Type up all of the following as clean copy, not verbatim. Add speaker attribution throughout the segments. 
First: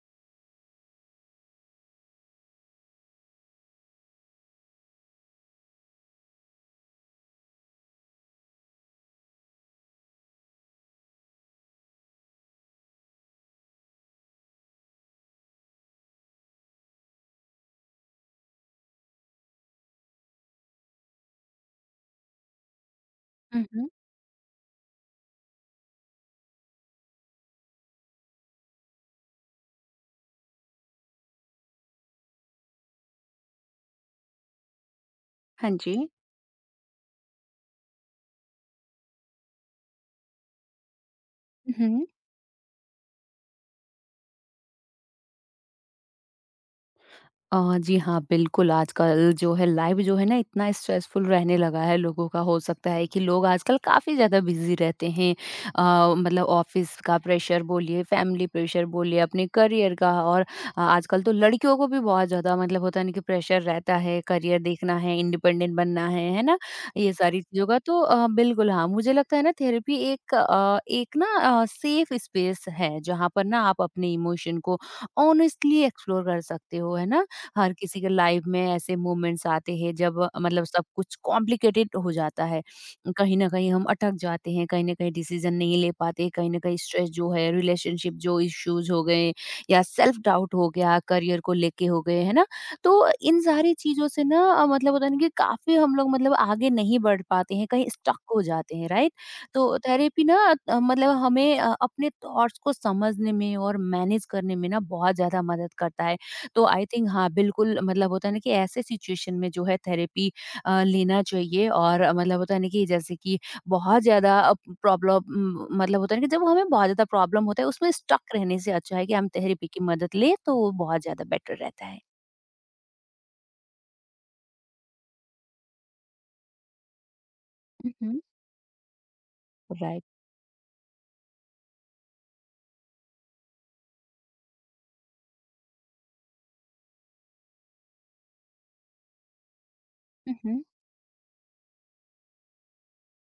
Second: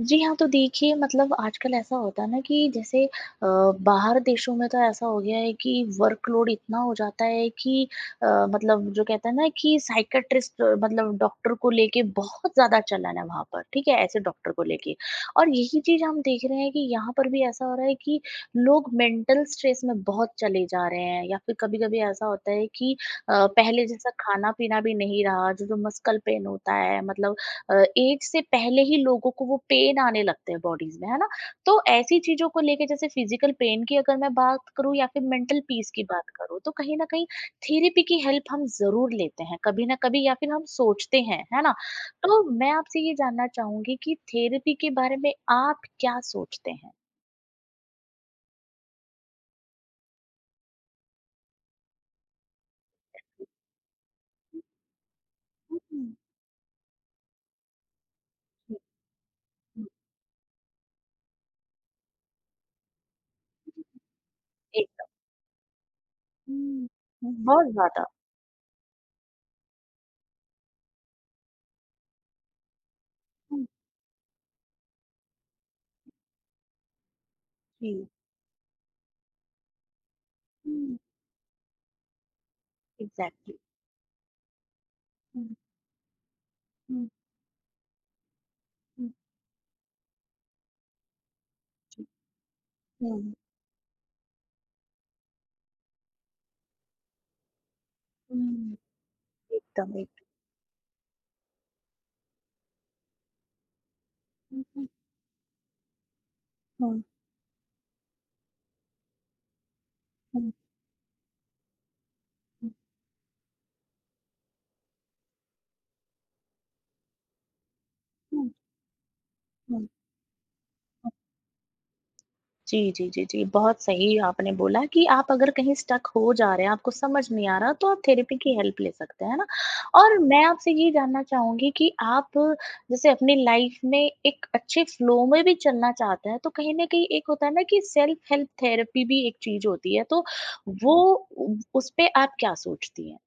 Speaker 1: जी हाँ, तो देखिए मतलब आजकल ऐसा होता है ना कि जैसे बाहर देशों में तो ऐसा हो गया है कि वर्कलोड इतना हो जाता है कि अ, मतलब जो कहते हैं ना कि साइकियाट्रिस्ट मतलब डॉक्टर को लेके बहुत ज़्यादा चलन है वहाँ पर, ठीक है? ऐसे डॉक्टर को लेके और यही चीज़ हम देख रहे हैं कि यहाँ पर भी ऐसा हो रहा है कि लोग मेंटल स्ट्रेस में बहुत चले जा रहे हैं या फिर कभी-कभी ऐसा होता है कि
Speaker 2: हुँ,
Speaker 1: पहले
Speaker 2: हुँ।
Speaker 1: जैसा खाना-पीना भी नहीं रहा, जो जो मस्कल पेन होता है मतलब एज से पहले ही लोगों को वो पेन आने लगते हैं बॉडीज में, है ना? तो ऐसी चीज़ों को लेके जैसे फिज़िकल पेन की अगर मैं बात करूँ या फिर मेंटल
Speaker 2: हाँ
Speaker 1: पीस
Speaker 2: जी।
Speaker 1: की बात करूँ, तो कहीं न कहीं थेरेपी की हेल्प हम ज़रूर लेते हैं, कभी न कभी या फिर हम सोचते हैं, है
Speaker 2: हुँ,
Speaker 1: ना?
Speaker 2: हुँ।
Speaker 1: तो मैं आपसे ये जानना चाहूँगी कि थेरेपी के बारे में आप क्या सोचते हैं?
Speaker 2: अ, जी हाँ, बिल्कुल, आजकल जो है लाइफ़ जो है ना इतना स्ट्रेसफुल रहने लगा है लोगों का, हो सकता है कि लोग आजकल काफ़ी ज़्यादा बिज़ी रहते हैं।
Speaker 1: हुँ।
Speaker 2: मतलब ऑफ़िस का प्रेशर बोलिए, फैमिली प्रेशर बोलिए, अपने करियर का और आजकल तो लड़कियों को भी बहुत ज़्यादा मतलब होता है ना कि प्रेशर रहता है, करियर देखना
Speaker 1: एकदम।
Speaker 2: है, इंडिपेंडेंट बनना है
Speaker 1: हुँ।
Speaker 2: ना?
Speaker 1: हुँ,
Speaker 2: ये
Speaker 1: हुँ।
Speaker 2: सारी चीज़ों
Speaker 1: बहुत
Speaker 2: का तो
Speaker 1: ज़्यादा।
Speaker 2: बिल्कुल हाँ, मुझे लगता है ना थेरेपी एक ना सेफ़ स्पेस है, जहाँ पर ना
Speaker 1: हुँ।
Speaker 2: आप अपने इमोशन को ऑनेस्टली एक्सप्लोर कर सकते हो, है ना? हर किसी
Speaker 1: जी।
Speaker 2: के लाइफ में ऐसे मोमेंट्स आते हैं जब मतलब सब
Speaker 1: हुँ।
Speaker 2: कुछ कॉम्प्लिकेटेड हो जाता है कहीं ना
Speaker 1: एग्ज़ैक्टली।
Speaker 2: कहीं हम अटक जाते हैं कहीं ना कहीं
Speaker 1: हुँ,
Speaker 2: डिसीजन नहीं ले पाते कहीं ना कहीं
Speaker 1: हुँ,
Speaker 2: स्ट्रेस जो है रिलेशनशिप जो इश्यूज हो
Speaker 1: हुँ।
Speaker 2: गए या सेल्फ डाउट हो गया करियर को लेके हो गए है ना तो
Speaker 1: हुँ।
Speaker 2: इन सारी चीजों से ना मतलब होता है ना कि काफी हम लोग मतलब आगे नहीं बढ़ पाते हैं कहीं स्टक हो जाते
Speaker 1: हुँ।
Speaker 2: हैं राइट तो
Speaker 1: एकदम,
Speaker 2: थेरेपी
Speaker 1: एकदम।
Speaker 2: ना मतलब हमें अपने थॉट्स को समझने में और मैनेज करने में ना
Speaker 1: हुँ,
Speaker 2: बहुत ज्यादा मदद करता है तो आई
Speaker 1: हुँ,
Speaker 2: थिंक हाँ, बिल्कुल मतलब होता है ना कि ऐसे सिचुएशन में जो है थेरेपी
Speaker 1: हुँ,
Speaker 2: लेना चाहिए और मतलब होता है ना
Speaker 1: हुँ,
Speaker 2: कि जैसे कि बहुत ज़्यादा प्रॉब्लम मतलब होता है ना कि जब हमें बहुत ज़्यादा प्रॉब्लम होता है उसमें स्टक
Speaker 1: हुँ,
Speaker 2: रहने से अच्छा है कि हम थेरेपी की
Speaker 1: हुँ।
Speaker 2: मदद लें तो वो बहुत ज़्यादा बेटर रहता है।
Speaker 1: जी, जी, जी, जी, बहुत सही आपने बोला कि आप अगर कहीं स्टक हो जा रहे हैं, आपको समझ नहीं आ रहा तो
Speaker 2: हुँ,
Speaker 1: आप
Speaker 2: हुँ।
Speaker 1: थेरेपी की हेल्प ले सकते हैं, है ना?
Speaker 2: राइट।
Speaker 1: और मैं आपसे ये जानना चाहूँगी कि आप जैसे अपनी लाइफ में एक अच्छे फ्लो में भी चलना चाहते हैं, तो कहीं न कहीं एक होता है ना कि सेल्फ हेल्प थेरेपी भी एक चीज़ होती है, तो
Speaker 2: हुँ, हुँ।
Speaker 1: वो उ उस पे आप क्या सोचती हैं?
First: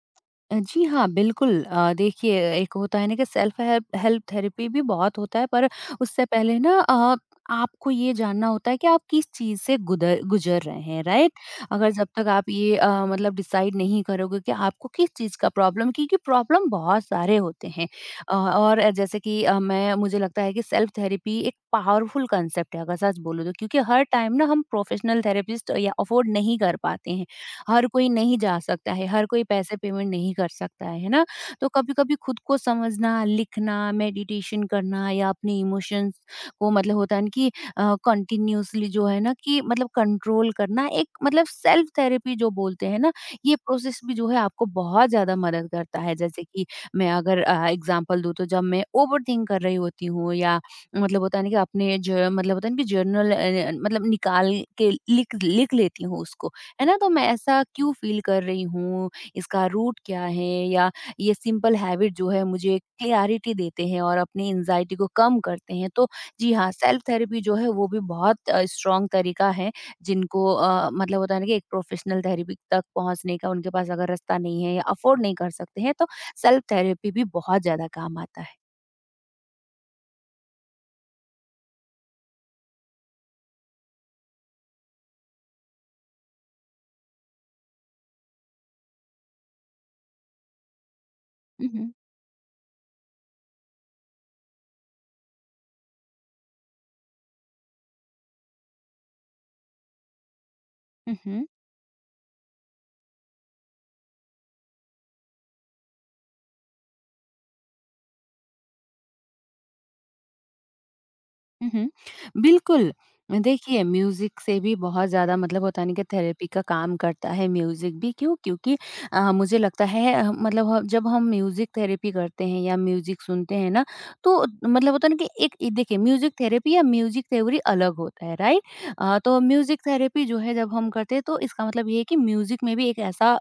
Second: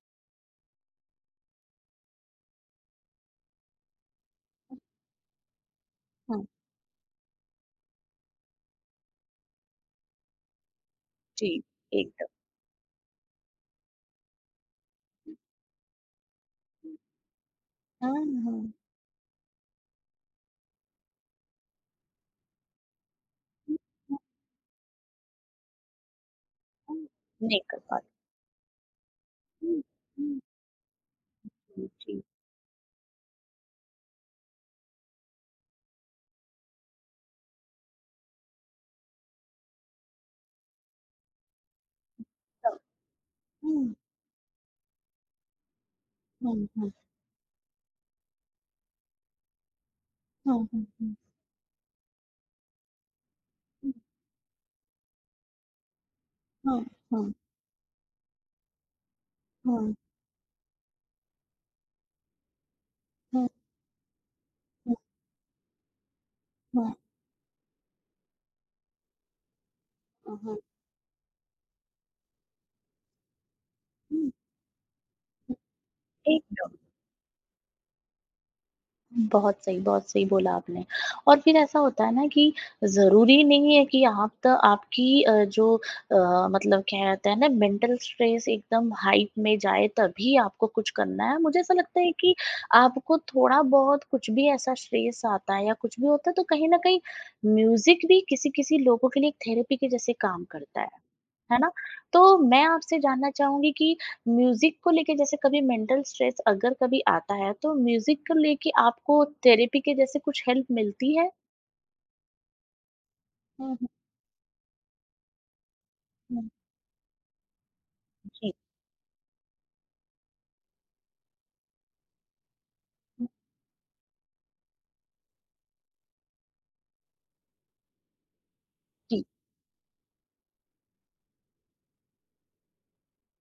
Speaker 2: जी हाँ, बिल्कुल। देखिए एक होता है ना कि सेल्फ हेल्प हेल्प थेरेपी भी बहुत होता है पर उससे
Speaker 1: हुँ,
Speaker 2: पहले ना आपको ये जानना होता है कि आप किस चीज़ से गुदर गुज़र रहे हैं, राइट?
Speaker 1: जी,
Speaker 2: अगर जब तक
Speaker 1: एकदम।
Speaker 2: आप ये मतलब डिसाइड नहीं करोगे कि आपको किस चीज़ का प्रॉब्लम क्योंकि प्रॉब्लम बहुत सारे होते हैं।
Speaker 1: हाँ, हाँ।
Speaker 2: और जैसे कि मैं मुझे लगता है कि सेल्फ थेरेपी एक पावरफुल कांसेप्ट है अगर सच बोलूँ तो क्योंकि हर टाइम ना हम प्रोफेशनल थेरेपिस्ट या अफोर्ड नहीं कर पाते हैं।
Speaker 1: nên cái
Speaker 2: हर
Speaker 1: cái,
Speaker 2: कोई नहीं जा सकता है, हर कोई पैसे
Speaker 1: um
Speaker 2: पेमेंट नहीं कर सकता है ना? तो कभी-कभी
Speaker 1: um
Speaker 2: खुद को समझना, लिखना, मेडिटेशन करना या अपने इमोशंस को मतलब होता है ना कि कंटिन्यूअसली जो है ना कि मतलब कंट्रोल करना एक मतलब सेल्फ थेरेपी जो बोलते हैं ना, ये प्रोसेस भी जो है आपको बहुत ज़्यादा मदद करता है। जैसे कि
Speaker 1: um um
Speaker 2: मैं अगर एग्ज़ाम्पल दूँ तो जब मैं ओवरथिंक कर रही होती हूँ या
Speaker 1: um um um
Speaker 2: मतलब होता है ना कि अपने ज मतलब होता है ना कि जर्नल मतलब निकाल के लिख लिख लेती हूँ
Speaker 1: um um um um um um um um um um um
Speaker 2: उसको। है
Speaker 1: um
Speaker 2: ना? तो
Speaker 1: um
Speaker 2: मैं
Speaker 1: um um
Speaker 2: ऐसा क्यों फ़ील कर रही हूँ, इसका रूट क्या है या ये सिंपल हैबिट जो है मुझे क्लैरिटी देते हैं और अपनी एंग्ज़ायटी को कम करते हैं। तो जी हाँ, सेल्फ थेरेपी जो है वो भी बहुत स्ट्रॉन्ग तरीका है जिनको
Speaker 1: um
Speaker 2: मतलब होता है ना कि एक प्रोफ़ेशनल थेरेपी तक पहुँचने का उनके पास अगर रास्ता नहीं है या अफ़ोर्ड नहीं कर सकते हैं तो
Speaker 1: um
Speaker 2: सेल्फ
Speaker 1: um
Speaker 2: थेरेपी भी बहुत ज़्यादा काम आता है।
Speaker 1: बहुत सही बोला आपने। और फिर ऐसा होता है ना कि ज़रूरी नहीं है कि आप त आपकी जो अ, मतलब क्या कहते हैं ना मेंटल स्ट्रेस एकदम हाइप में जाए तभी आपको कुछ करना है। मुझे
Speaker 2: हुँ,
Speaker 1: ऐसा
Speaker 2: हुँ।
Speaker 1: लगता है कि आपको थोड़ा-बहुत कुछ भी ऐसा स्ट्रेस आता है या कुछ भी होता है तो कहीं न कहीं म्यूज़िक भी किसी-किसी लोगों के लिए एक थेरेपी के जैसे काम करता है।
Speaker 2: हुँ, हुँ।
Speaker 1: है ना? तो मैं आपसे जानना चाहूँगी कि म्यूजिक को लेके जैसे कभी मेंटल स्ट्रेस अगर कभी आता है तो म्यूजिक को लेके आपको थेरेपी के जैसे कुछ हेल्प मिलती है?
Speaker 2: उहुँ। बिल्कुल,
Speaker 1: हुँ,
Speaker 2: देखिए
Speaker 1: हुँ,
Speaker 2: म्यूज़िक से भी बहुत ज़्यादा मतलब होता नहीं कि थेरेपी
Speaker 1: हुँ।
Speaker 2: का काम करता है म्यूज़िक भी क्यों?
Speaker 1: जी,
Speaker 2: क्योंकि मुझे लगता है मतलब ह जब हम म्यूज़िक थेरेपी करते हैं या म्यूज़िक सुनते हैं ना, तो मतलब होता है ना कि एक इ देखिए म्यूज़िक थेरेपी या म्यूज़िक थ्योरी अलग होता है, राइट?
Speaker 1: जी।
Speaker 2: तो म्यूज़िक थेरेपी जो है जब हम करते हैं तो इसका मतलब ये है कि म्यूज़िक में भी एक ऐसा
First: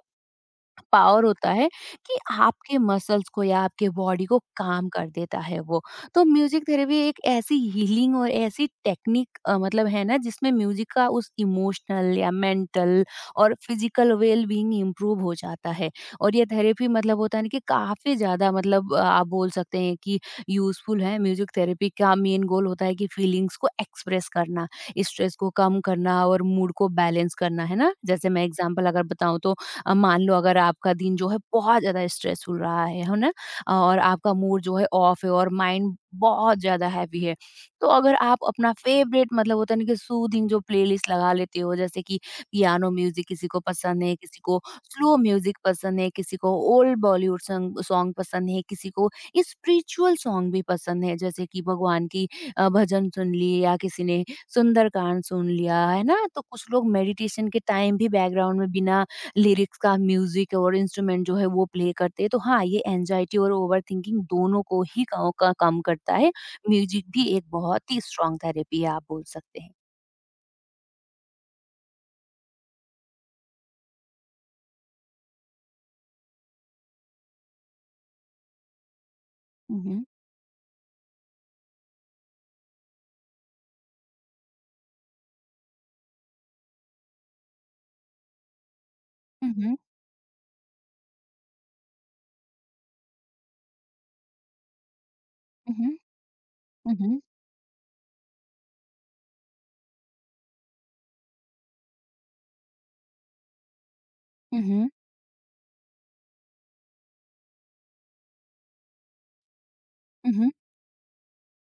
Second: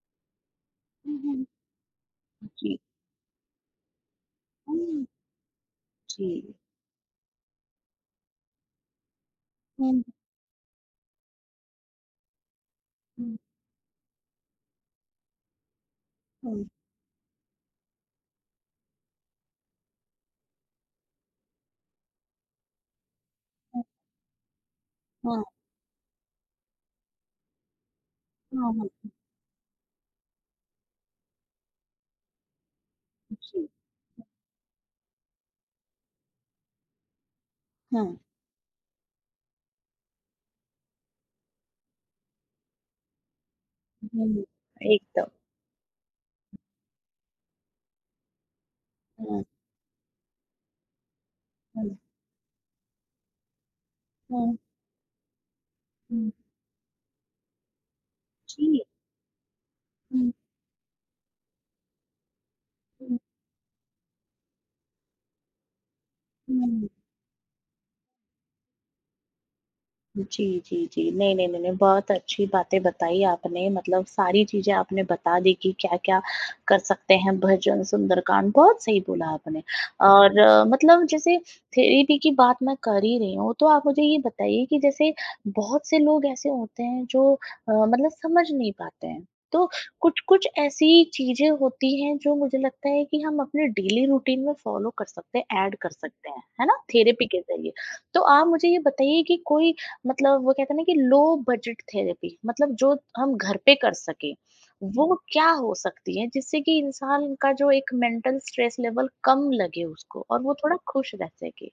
Speaker 1: हुँ,
Speaker 2: पावर
Speaker 1: हुँ।
Speaker 2: होता है कि आपके
Speaker 1: जी,
Speaker 2: मसल्स को या आपके बॉडी को काम
Speaker 1: हुँ।
Speaker 2: कर देता है वो। तो
Speaker 1: जी।
Speaker 2: म्यूज़िक थेरेपी एक ऐसी हीलिंग और ऐसी टेक्निक मतलब
Speaker 1: हुँ,
Speaker 2: है ना जिसमें म्यूज़िक का उस इमोशनल या मेंटल
Speaker 1: हुँ,
Speaker 2: और फिज़िकल वेल बीइंग इम्प्रूव हो जाता है। और ये
Speaker 1: हुँ,
Speaker 2: थेरेपी मतलब होता है ना कि काफ़ी ज़्यादा मतलब आप बोल सकते हैं कि यूज़फुल है। म्यूज़िक थेरेपी का मेन गोल होता है कि फीलिंग्स को
Speaker 1: हुँ।
Speaker 2: एक्सप्रेस करना, स्ट्रेस
Speaker 1: हाँ,
Speaker 2: को कम करना और मूड को बैलेंस करना, है ना? जैसे मैं
Speaker 1: हाँ,
Speaker 2: एग्ज़ाम्पल अगर
Speaker 1: हाँ।
Speaker 2: बताऊँ तो मान लो अगर आपका दिन जो है बहुत ज़्यादा स्ट्रेसफुल रहा है ना?
Speaker 1: जी।
Speaker 2: और आपका मूड जो है ऑफ है और माइंड बहुत ज़्यादा हैवी है। तो अगर
Speaker 1: हाँ,
Speaker 2: आप अपना फेवरेट मतलब होता है ना कि सूदिंग जो प्लेलिस्ट लगा लेते हो जैसे कि पियानो म्यूज़िक किसी को पसंद है, किसी
Speaker 1: हुँ।
Speaker 2: को स्लो
Speaker 1: एकदम।
Speaker 2: म्यूज़िक पसंद है, किसी को ओल्ड बॉलीवुड संग सॉन्ग पसंद है, किसी को
Speaker 1: हुँ,
Speaker 2: स्पिरिचुअल सॉन्ग भी पसंद है जैसे कि
Speaker 1: हुँ,
Speaker 2: भगवान की भजन सुन लिए या किसी ने
Speaker 1: हुँ,
Speaker 2: सुंदरकांड सुन लिया, है ना?
Speaker 1: हुँ।
Speaker 2: तो कुछ लोग मेडिटेशन के टाइम भी बैकग्राउंड में
Speaker 1: जी।
Speaker 2: बिना लिरिक्स का
Speaker 1: हुँ,
Speaker 2: म्यूजिक और इंस्ट्रूमेंट जो है वो प्ले करते हैं तो हाँ ये
Speaker 1: हुँ,
Speaker 2: एंजाइटी और ओवरथिंकिंग दोनों को ही का कम करता है
Speaker 1: हुँ।
Speaker 2: म्यूजिक भी एक बहुत ही स्ट्रांग थेरेपी है आप बोल सकते हैं
Speaker 1: जी, जी, जी। नहीं, नहीं, नहीं, नहीं, बहुत अच्छी बातें बताई आपने मतलब सारी चीज़ें आपने बता दी कि क्या-क्या कर सकते हैं भजन, सुंदरकांड, बहुत सही बोला आपने।
Speaker 2: मम्,
Speaker 1: और मतलब जैसे थेरेपी की बात मैं कर ही रही हूँ, तो आप मुझे ये बताइए कि जैसे बहुत से लोग ऐसे होते हैं जो मतलब समझ नहीं पाते हैं।
Speaker 2: मम्,
Speaker 1: तो
Speaker 2: मम्,
Speaker 1: कुछ-कुछ ऐसी चीज़ें होती हैं जो मुझे लगता है कि हम अपने डेली रूटीन में फ़ॉलो कर सकते हैं, ऐड कर सकते हैं, है ना?
Speaker 2: मम्,
Speaker 1: थेरेपी के ज़रिए। तो आप मुझे ये बताइए कि कोई मतलब वो कहते हैं ना कि लो बजट थेरेपी मतलब जो हम घर पे कर सकें,
Speaker 2: मम्,
Speaker 1: वो क्या हो सकती है जिससे कि इंसान का जो एक मेंटल स्ट्रेस लेवल कम लगे उसको और
Speaker 2: मम्,
Speaker 1: वो थोड़ा खुश रह सके?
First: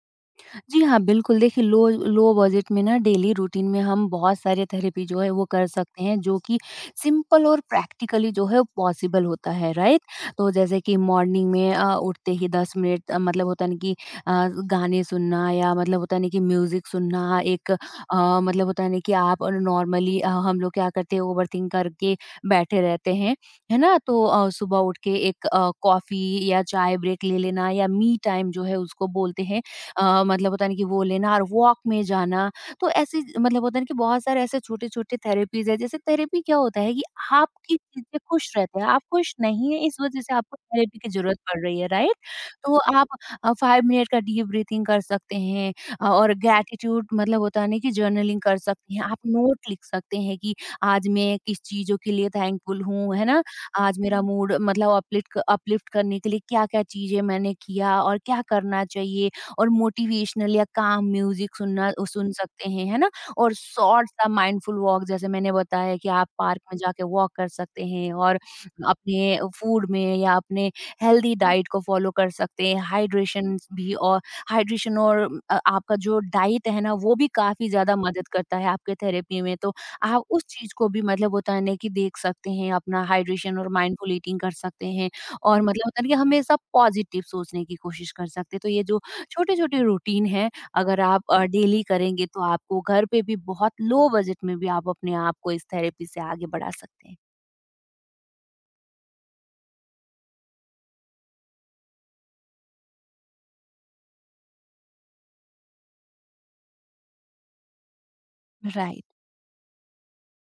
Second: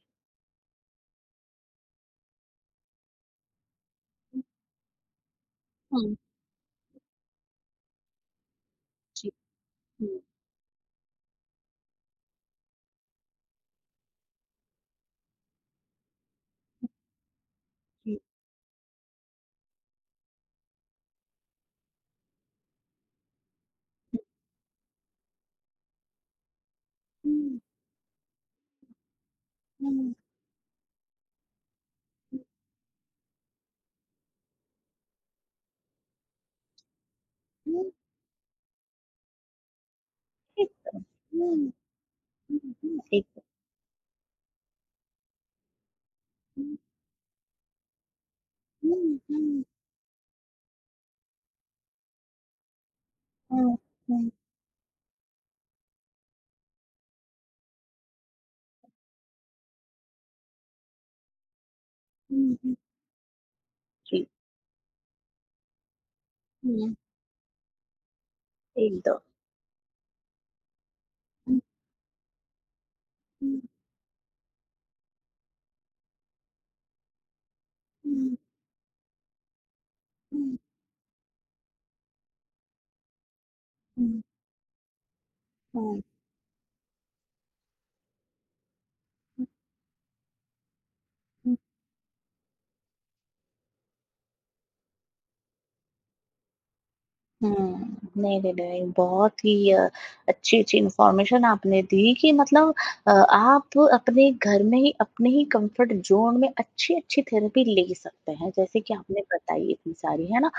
Speaker 2: जी हाँ, बिल्कुल। देखिए लो लो बजट में ना डेली रूटीन में हम बहुत सारे थेरेपी जो है वो कर सकते
Speaker 1: हुँ,
Speaker 2: हैं जो कि सिंपल और प्रैक्टिकली जो है पॉसिबल
Speaker 1: जी,
Speaker 2: होता है, राइट?
Speaker 1: हुँ,
Speaker 2: तो जैसे कि मॉर्निंग में उठते ही 10 मिनट मतलब होता है ना कि अ, गाने सुनना या मतलब होता है ना कि म्यूज़िक सुनना एक
Speaker 1: जी।
Speaker 2: मतलब होता है ना कि आप नॉर्मली हम लोग क्या करते हैं ओवरथिंक करके बैठे रहते हैं, है ना? तो सुबह उठ के एक कॉफ़ी या चाय ब्रेक ले लेना या मी टाइम जो है उसको बोलते हैं।
Speaker 1: हुँ, हुँ,
Speaker 2: मतलब होता है ना कि वो लेना और वॉक में जाना। तो ऐसी मतलब होता है ना कि बहुत सारे ऐसे छोटे-छोटे थेरेपीज़ हैं। जैसे थेरेपी क्या होता है कि आप किस
Speaker 1: हुँ।
Speaker 2: चीज़ से खुश रहते हैं, आप खुश नहीं हैं इस वज़ह से आपको थेरेपी
Speaker 1: एकदम।
Speaker 2: की ज़रूरत
Speaker 1: हुँ,
Speaker 2: पड़ रही है, राइट?
Speaker 1: हुँ,
Speaker 2: तो
Speaker 1: हुँ।
Speaker 2: आप
Speaker 1: एकदम।
Speaker 2: 5 मिनट का डीप ब्रीथिंग कर सकते हैं और
Speaker 1: हुँ,
Speaker 2: ग्रैटिट्यूड मतलब होता है ना कि जर्नलिंग कर सकते हैं। आप
Speaker 1: हुँ, हुँ।
Speaker 2: नोट लिख सकते हैं कि आज मैं किस चीज़ों के लिए थैंकफुल हूँ, है ना?
Speaker 1: हाँ,
Speaker 2: आज मेरा
Speaker 1: हुँ,
Speaker 2: मूड मतलब अपलिफ्ट अपलिफ्ट करने के लिए क्या-क्या चीज़ें मैंने किया और क्या करना चाहिए। और मोटिवेशनल या काम म्यूजिक सुन
Speaker 1: हुँ,
Speaker 2: सकते
Speaker 1: हुँ।
Speaker 2: हैं, है ना? और शॉर्ट सा
Speaker 1: जी।
Speaker 2: माइंडफुल वॉक जैसे मैंने बताया कि आप पार्क में
Speaker 1: हुँ।
Speaker 2: जाके वॉक कर सकते हैं और
Speaker 1: एकदम।
Speaker 2: अपने फूड में या अपने हेल्दी
Speaker 1: हुँ,
Speaker 2: डाइट को फॉलो कर सकते हैं, हाइड्रेशन
Speaker 1: हुँ,
Speaker 2: भी और हाइड्रेशन और आपका जो डाइट है ना वो भी काफ़ी ज़्यादा मदद
Speaker 1: हुँ,
Speaker 2: करता है आपके थेरेपी में, तो आप उस
Speaker 1: हुँ,
Speaker 2: चीज़ को भी मतलब होता है ना कि देख सकते हैं, अपना हाइड्रेशन और माइंडफुल
Speaker 1: हुँ।
Speaker 2: ईटिंग कर सकते हैं और मतलब होता है ना कि हमेशा पॉजिटिव सोचने की कोशिश कर सकते हैं, तो ये जो छोटे-छोटे रूटीन हैं, अगर आप
Speaker 1: हाँ।
Speaker 2: डेली करेंगे तो आपको घर पे भी बहुत लो बजट में भी आप अपने आप को इस थेरेपी से आगे बढ़ा सकते हैं।
Speaker 1: हुँ। नहीं, नहीं, नहीं, बहुत ही अच्छी-अच्छी इन्फॉर्मेशन आपने दी कि मतलब आप अपने घर में ही अपने ही कम्फर्ट ज़ोन में अच्छी-अच्छी थेरेपी ले सकते हैं, जैसे कि
Speaker 2: राइट।
Speaker 1: आपने बताई इतनी सारी, है ना?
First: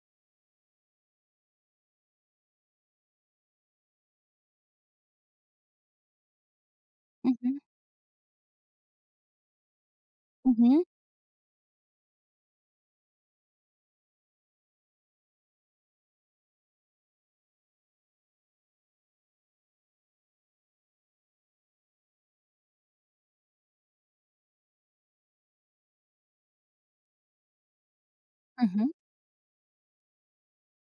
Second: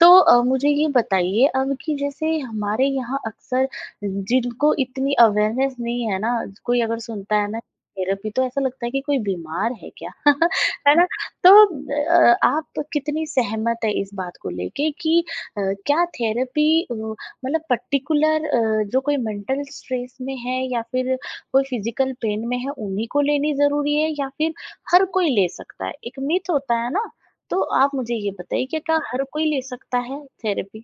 Speaker 1: तो मुझे ये बताइए अब कि जैसे हमारे यहाँ अक्सर जिनको इतनी अवेयरनेस नहीं है ना, कोई अगर
Speaker 2: हुँ,
Speaker 1: सुनता है
Speaker 2: हुँ।
Speaker 1: ना थेरेपी तो ऐसा लगता है कि कोई बीमार है क्या?
Speaker 2: हुँ,
Speaker 1: है ना? तो आप कितनी सहमत है इस बात को लेके कि अ, क्या थेरेपी मतलब पर्टिकुलर जो कोई मेंटल स्ट्रेस में है या फिर कोई फिजिकल पेन में है उन्हीं को लेनी ज़रूरी है या फिर हर कोई ले सकता है? एक मिथ होता है ना तो आप मुझे ये बताइए कि
Speaker 2: हुँ।
Speaker 1: क्या हर कोई ले सकता है थेरेपी?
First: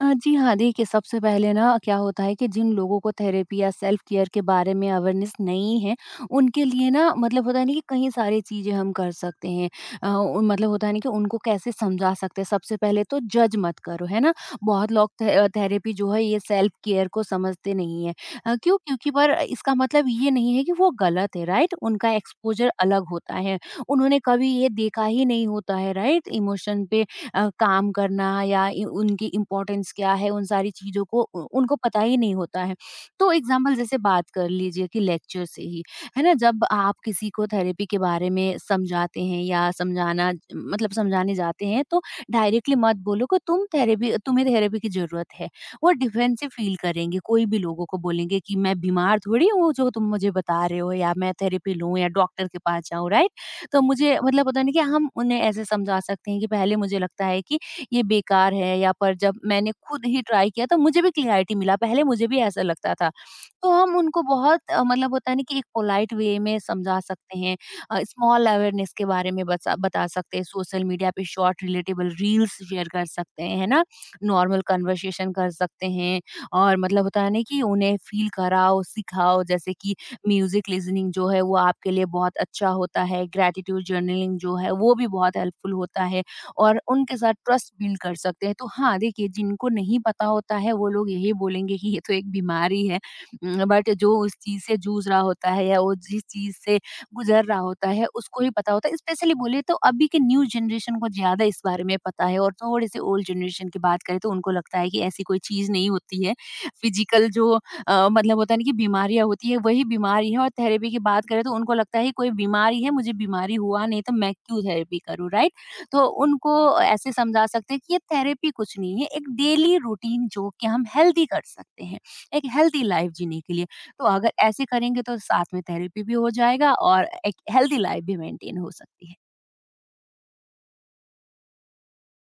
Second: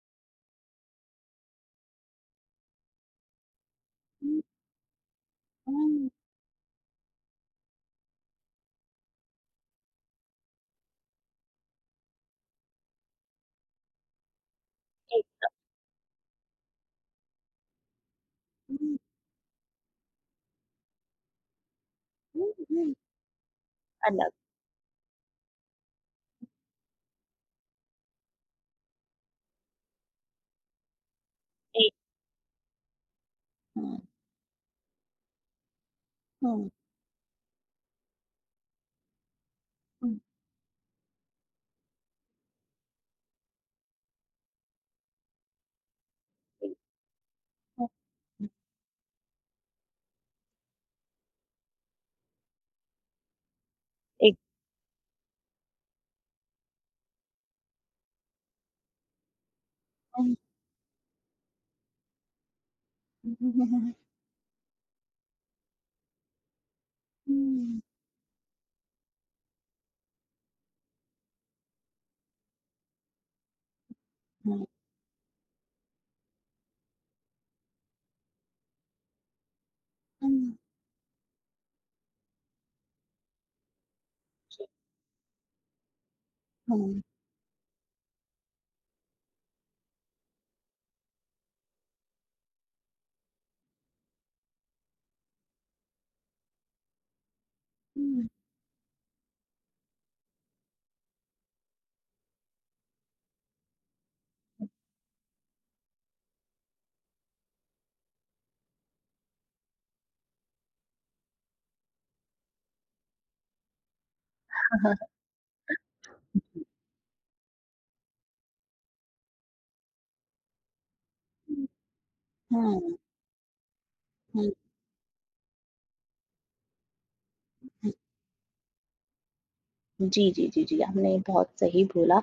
Speaker 2: जी हाँ, देखिए सबसे पहले ना क्या होता है कि जिन लोगों को थेरेपी या सेल्फ केयर के
Speaker 1: हुँ,
Speaker 2: बारे में अवेयरनेस नहीं है,
Speaker 1: हुँ।
Speaker 2: उनके लिए ना मतलब होता है ना कि कई सारी चीज़ें हम कर सकते हैं। अ, उ मतलब होता है ना कि उनको कैसे समझा सकते हैं, सबसे पहले तो जज मत करो, है ना? बहुत लोग
Speaker 1: एक
Speaker 2: थे थेरेपी जो है ये सेल्फ केयर को समझते नहीं हैं। क्यों?
Speaker 1: हुँ,
Speaker 2: क्योंकि पर इसका मतलब ये नहीं है कि वो गलत है, राइट? उनका
Speaker 1: हुँ,
Speaker 2: एक्सपोज़र
Speaker 1: हुँ।
Speaker 2: अलग होता है। उन्होंने
Speaker 1: अलग,
Speaker 2: कभी ये देखा ही नहीं होता है, राइट? इमोशन पे काम करना या उनकी इम्पोर्टेंस क्या है उन सारी चीज़ों को उनको
Speaker 1: एक
Speaker 2: पता ही नहीं होता है तो एग्जाम्पल जैसे
Speaker 1: हुँ,
Speaker 2: बात कर लीजिए कि लेक्चर से ही है ना जब
Speaker 1: हुँ,
Speaker 2: आप किसी को थेरेपी के बारे में समझाते हैं या
Speaker 1: हुँ,
Speaker 2: समझाना मतलब समझाने जाते हैं तो डायरेक्टली मत बोलो कि तुम्हें थेरेपी की जरूरत है वो डिफेंसिव
Speaker 1: एक
Speaker 2: फील करेंगे कोई भी लोगों
Speaker 1: हुँ,
Speaker 2: को बोलेंगे
Speaker 1: हुँ,
Speaker 2: कि मैं बीमार थोड़ी हूँ जो तुम मुझे बता रहे हो या मैं थेरेपी लूँ या डॉक्टर के पास जाऊँ राइट तो मुझे
Speaker 1: एक
Speaker 2: मतलब होता है ना कि हम उन्हें ऐसे समझा सकते हैं कि पहले मुझे लगता है कि ये बेकार है या पर जब मैंने खुद ही
Speaker 1: हुँ,
Speaker 2: ट्राई किया तो मुझे भी क्लैरिटी मिला, पहले मुझे भी ऐसा लगता था।
Speaker 1: हुँ, हुँ, हुँ,
Speaker 2: तो
Speaker 1: हुँ,
Speaker 2: हम उनको बहुत मतलब होता है ना कि एक पोलाइट वे में समझा सकते हैं। स्मॉल अवेयरनेस के बारे में बचा बता सकते हैं, सोशल मीडिया पे शॉर्ट रिलेटेबल रील्स शेयर कर सकते हैं, है ना? नॉर्मल
Speaker 1: हुँ,
Speaker 2: कन्वर्सेशन कर सकते हैं और मतलब होता है ना कि उन्हें फील कराओ, सिखाओ जैसे कि
Speaker 1: हुँ,
Speaker 2: म्यूज़िक लिसनिंग जो है वो आपके लिए बहुत अच्छा होता है, ग्रैटिट्यूड जर्नलिंग जो है वो भी बहुत हेल्पफुल होता है,
Speaker 1: हुँ,
Speaker 2: और
Speaker 1: हुँ, हुँ,
Speaker 2: उनके साथ ट्रस्ट बिल्ड कर सकते हैं। तो हाँ, देखिए, जिनको नहीं पता होता है वो लोग यही बोलेंगे कि ये तो एक बीमारी है, बट जो उस चीज़ से जूझ रहा होता है या वो जिस चीज़ से गुज़र रहा होता है
Speaker 1: हुँ,
Speaker 2: उसको ही पता होता है। स्पेशली बोले तो अभी के न्यू जनरेशन को ज़्यादा इस बारे में पता है, और थोड़े से ओल्ड जनरेशन की बात करें तो उनको लगता है कि ऐसी कोई चीज़ नहीं होती है। फिज़िकल जो मतलब होता है ना कि बीमारियाँ होती है, वही बीमारी है। और थेरेपी की बात करें तो उनको लगता है कि कोई बीमारी है, मुझे बीमारी हुआ नहीं तो मैं क्यों थेरेपी करूँ, राइट? तो उनको ऐसे समझा सकते हैं कि ये थेरेपी कुछ नहीं है, एक डेली रूटीन जो कि हम हेल्दी कर
Speaker 1: हुँ,
Speaker 2: सकते हैं, एक
Speaker 1: हुँ।
Speaker 2: हेल्दी
Speaker 1: हुँ,
Speaker 2: लाइफ जीने के लिए। तो अगर
Speaker 1: हुँ, हुँ,
Speaker 2: ऐसे करेंगे तो साथ में थेरेपी भी हो जाएगा और एक हेल्दी लाइफ भी मेंटेन हो सकती
Speaker 1: जी, जी, जी, जी, आपने बहुत सही बोला।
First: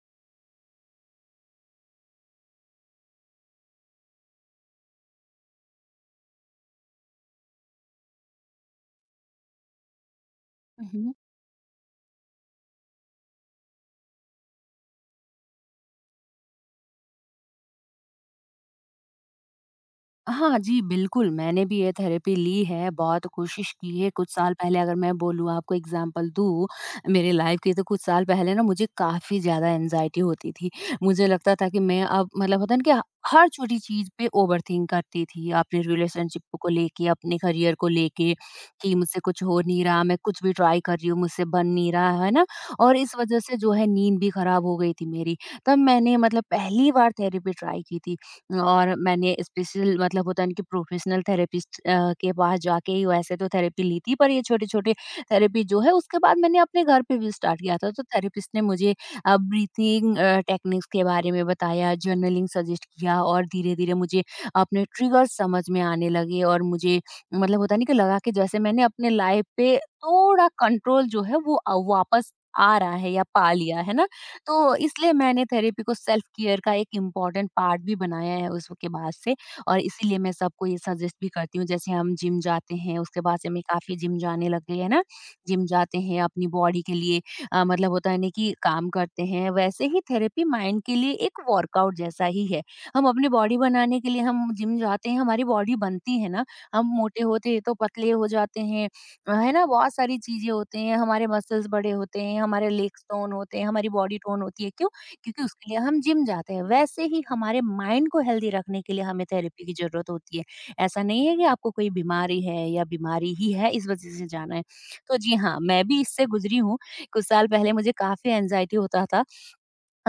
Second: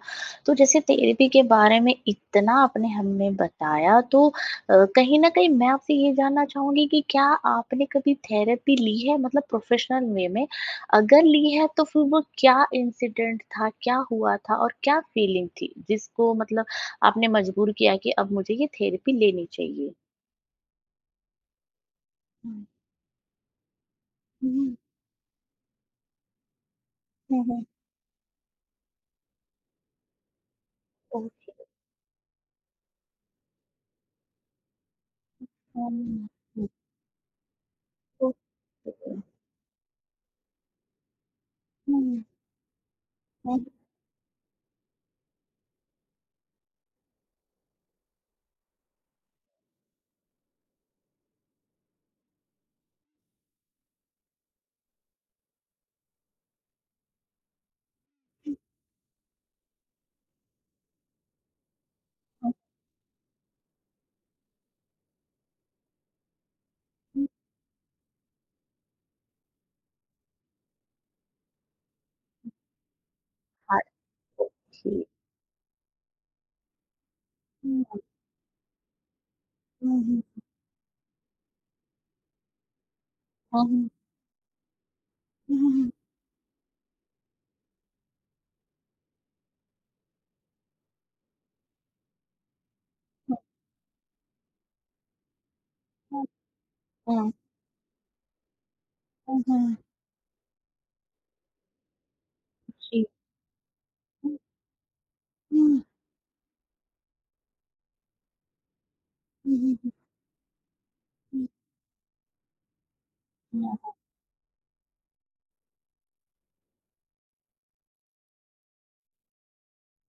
Speaker 1: तो जैसे थेरेपी के बारे में इतना आपने हमें बताया तो कहीं न कहीं मैं आपसे ये जानना चाहूँगी कि क्या आपने कभी थेरेपी ली है मतलब प्रोफ़ेशनल वे में?
Speaker 2: है।
Speaker 1: अगर ली है तो फिर वो क्या इंसिडेंट था, क्या हुआ था और क्या फीलिंग थी जिसको मतलब आपने मजबूर किया कि अब मुझे ये थेरेपी लेनी चाहिए?
Speaker 2: हाँ जी, बिल्कुल, मैंने भी ये थेरेपी ली
Speaker 1: हुँ,
Speaker 2: है, बहुत कोशिश की है। कुछ साल
Speaker 1: हुँ,
Speaker 2: पहले, अगर मैं बोलूँ, आपको एग्ज़ाम्पल दूँ, मेरे
Speaker 1: हुँ,
Speaker 2: लाइफ़
Speaker 1: हुँ।
Speaker 2: के तो कुछ साल पहले ना मुझे काफ़ी ज़्यादा एंग्ज़ायटी होती थी। मुझे
Speaker 1: ओके।
Speaker 2: लगता था कि मैं अब मतलब होता है ना कि हर छोटी चीज़ पे ओवरथिंक करती थी, अपने
Speaker 1: हुँ, हुँ।
Speaker 2: रिलेशनशिप को लेके, अपने करियर को
Speaker 1: हुँ,
Speaker 2: लेके, कि मुझसे
Speaker 1: ओके।
Speaker 2: कुछ हो नहीं रहा, मैं कुछ भी ट्राई कर रही हूँ, मुझसे बन नहीं रहा,
Speaker 1: हुँ,
Speaker 2: है ना? और इस वज़ह से
Speaker 1: हुँ,
Speaker 2: जो है नींद भी खराब हो गई थी मेरी। तब मैंने मतलब पहली बार थेरेपी ट्राई की थी। और मैंने स्पेशल मतलब होता है ना कि प्रोफेशनल थेरेपिस्ट के पास जाके ही वैसे तो थेरेपी ली थी, पर ये छोटे-छोटे थेरेपी जो है उसके बाद मैंने अपने घर पे भी स्टार्ट किया था। तो थेरेपिस्ट ने मुझे ब्रीथिंग टेक्निक्स के बारे में बताया, जर्नलिंग
Speaker 1: हुँ,
Speaker 2: सजेस्ट किया, और धीरे-धीरे मुझे अपने ट्रिगर्स समझ में आने लगे। और मुझे
Speaker 1: हुँ।
Speaker 2: मतलब होता नहीं कि लगा कि जैसे मैंने अपने लाइफ पे थोड़ा कंट्रोल जो है वो वापस आ रहा है या पा लिया,
Speaker 1: हाँ,
Speaker 2: है ना? तो
Speaker 1: ओके।
Speaker 2: इसलिए मैंने थेरेपी को सेल्फ केयर का एक इम्पॉर्टेंट पार्ट
Speaker 1: Ừm,
Speaker 2: भी बनाया है उसके बाद से। और
Speaker 1: ừm,
Speaker 2: इसीलिए
Speaker 1: ừm.
Speaker 2: मैं सबको ये सजेस्ट भी करती हूँ। जैसे हम जिम जाते हैं, उसके बाद से मैं काफ़ी जिम जाने लग गई, है ना? जिम
Speaker 1: ừm,
Speaker 2: जाते हैं अपनी बॉडी के लिए, मतलब होता है ना कि काम करते हैं, वैसे ही थेरेपी माइंड के लिए एक वर्कआउट जैसा ही है। हम अपनी बॉडी बनाने के लिए हम जिम जाते हैं, हमारी बॉडी बनती है ना, हम
Speaker 1: Ờ,
Speaker 2: मोटे होते हैं तो पतले हो जाते हैं,
Speaker 1: ờ,
Speaker 2: है
Speaker 1: ờ,
Speaker 2: ना? बहुत सारी चीजें होते हैं, हमारे मसल्स बड़े होते हैं, हमारे लेग्स
Speaker 1: thì
Speaker 2: टोन होते हैं, हमारी बॉडी टोन होती है, क्यों? क्योंकि
Speaker 1: ừm,
Speaker 2: उसके लिए
Speaker 1: ừm,
Speaker 2: हम जिम जाते हैं। वैसे ही हमारे माइंड को हेल्दी रखने के लिए हमें
Speaker 1: ừm,
Speaker 2: थेरेपी की
Speaker 1: ừm,
Speaker 2: जरूरत होती है। ऐसा नहीं है कि
Speaker 1: ừm,
Speaker 2: आपको कोई बीमारी है या बीमारी ही है इस वजह से जाना है। तो जी हाँ, मैं भी इससे गुजरी हूँ, कुछ साल पहले मुझे काफी एंजाइटी होता था।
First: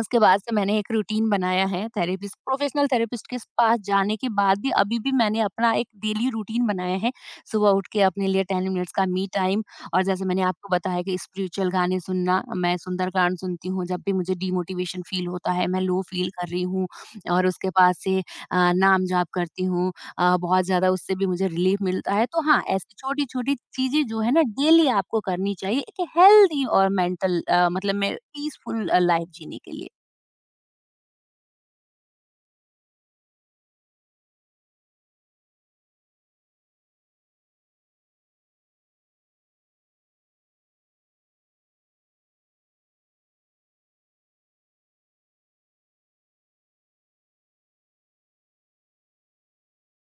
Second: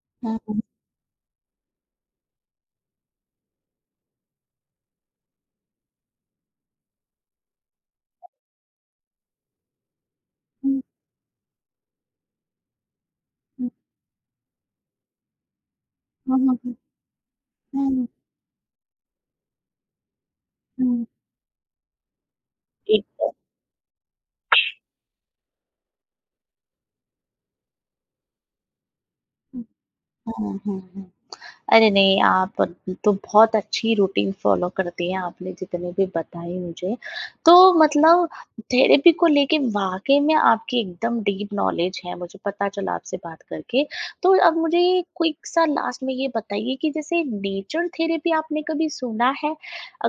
Speaker 2: उसके
Speaker 1: à, à,
Speaker 2: बाद से
Speaker 1: ừm,
Speaker 2: मैंने एक रूटीन बनाया है, थेरेपिस्ट, प्रोफेशनल थेरेपिस्ट के पास जाने के बाद भी अभी भी मैंने अपना एक डेली रूटीन बनाया है। सुबह उठ के अपने लिए 10 मिनट्स का मी टाइम, और जैसे मैंने आपको
Speaker 1: ừm,
Speaker 2: बताया कि स्पिरिचुअल गाने सुनना। मैं सुंदरकांड सुनती हूँ, जब भी मुझे डिमोटिवेशन फील होता है, मैं लो फील
Speaker 1: ờ,
Speaker 2: कर रही
Speaker 1: ờ,
Speaker 2: हूँ। और उसके
Speaker 1: ờ,
Speaker 2: बाद
Speaker 1: ừm,
Speaker 2: से नाम जाप करती हूँ, बहुत ज़्यादा
Speaker 1: ừm,
Speaker 2: उससे भी मुझे रिलीफ मिलता है। तो हाँ, ऐसी
Speaker 1: thì,
Speaker 2: छोटी-छोटी चीज़ें जो है ना डेली आपको करनी चाहिए, एक हेल्दी और मेंटल मतलब मैं पीसफुल लाइफ जीने
Speaker 1: ừm,
Speaker 2: के लिए।
Speaker 1: à, à, à. अरे नहीं, आप तो बहुत अच्छी रूटीन फ़ॉलो करती हैं, आपने जितने भी बताई मुझे। तो मतलब थेरेपी को लेके वाक़ई में आपकी एकदम डीप नॉलेज है, मुझे पता चला आपसे बात करके। तो अब मुझे क्विक सा लास्ट में ये बताइए कि जैसे नेचर थेरेपी आपने कभी सुना है?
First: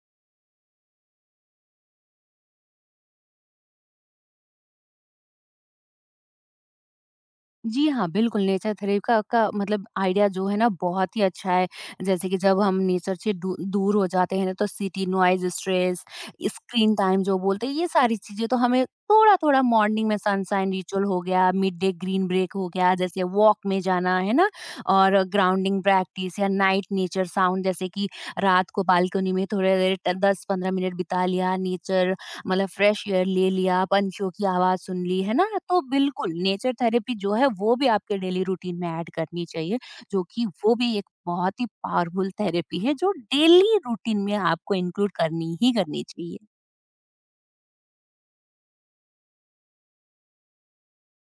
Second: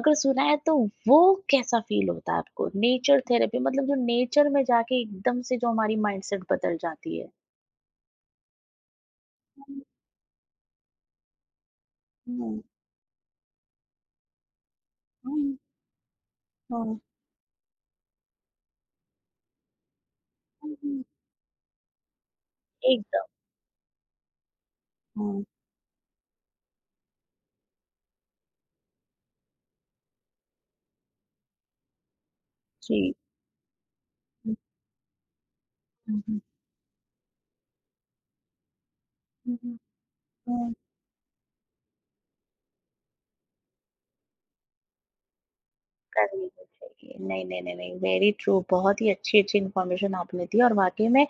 Speaker 1: अगर सुना है तो वो कैसा फ़ील होता है आपको? नेचर थेरेपी मतलब जो नेचर में जाके एकदम से जो हमारी माइंडसेट बदल जाती है।
Speaker 2: जी हाँ, बिल्कुल, नेचर थेरेपी का
Speaker 1: हुँ,
Speaker 2: मतलब आइडिया जो है ना बहुत ही अच्छा है। जैसे कि जब हम नेचर से दू दूर हो जाते हैं ना, तो सिटी नॉइज़,
Speaker 1: हुँ,
Speaker 2: स्ट्रेस, स्क्रीन
Speaker 1: हुँ,
Speaker 2: टाइम जो बोलते हैं, ये सारी चीज़ें तो हमें थोड़ा-थोड़ा मॉर्निंग में सनशाइन
Speaker 1: हुँ,
Speaker 2: रिचुअल
Speaker 1: हुँ,
Speaker 2: हो गया, मिड डे ग्रीन ब्रेक हो गया, जैसे
Speaker 1: एकदम।
Speaker 2: वॉक में जाना, है ना? और
Speaker 1: हुँ।
Speaker 2: ग्राउंडिंग प्रैक्टिस या नाइट नेचर साउंड, जैसे कि रात को बालकनी में थोड़ी देर 10-15 मिनट बिता लिया, नेचर मतलब फ्रेश
Speaker 1: जी।
Speaker 2: एयर ले लिया, पंछियों की
Speaker 1: हुँ,
Speaker 2: आवाज सुन ली, है ना? तो बिल्कुल
Speaker 1: हुँ,
Speaker 2: नेचर थेरेपी जो है वो भी आपके डेली रूटीन में ऐड करनी
Speaker 1: हुँ।
Speaker 2: चाहिए, जो कि
Speaker 1: हुँ,
Speaker 2: वो भी एक बहुत ही पावरफुल थेरेपी है, जो डेली रूटीन में आपको इंक्लूड करनी ही करनी चाहिए।
Speaker 1: करनी तो चाहिए। नहीं, नहीं, नहीं, नहीं, वेरी ट्रू बहुत ही अच्छी-अच्छी इन्फॉर्मेशन आपने दी और वाक़ई में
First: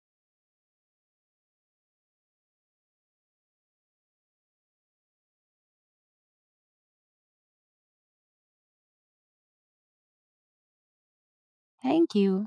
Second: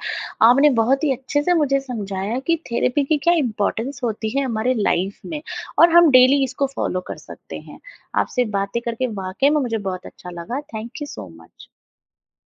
Speaker 1: आपने बहुत ही अच्छे से मुझे समझाया कि थेरेपी की क्या इम्पोर्टेंस होती है हमारे लाइफ़ में और हम डेली इसको फ़ॉलो कर सकते हैं। आपसे बातें करके वाक़ई में मुझे बहुत अच्छा लगा। Thank you so much.
Speaker 2: Thank you.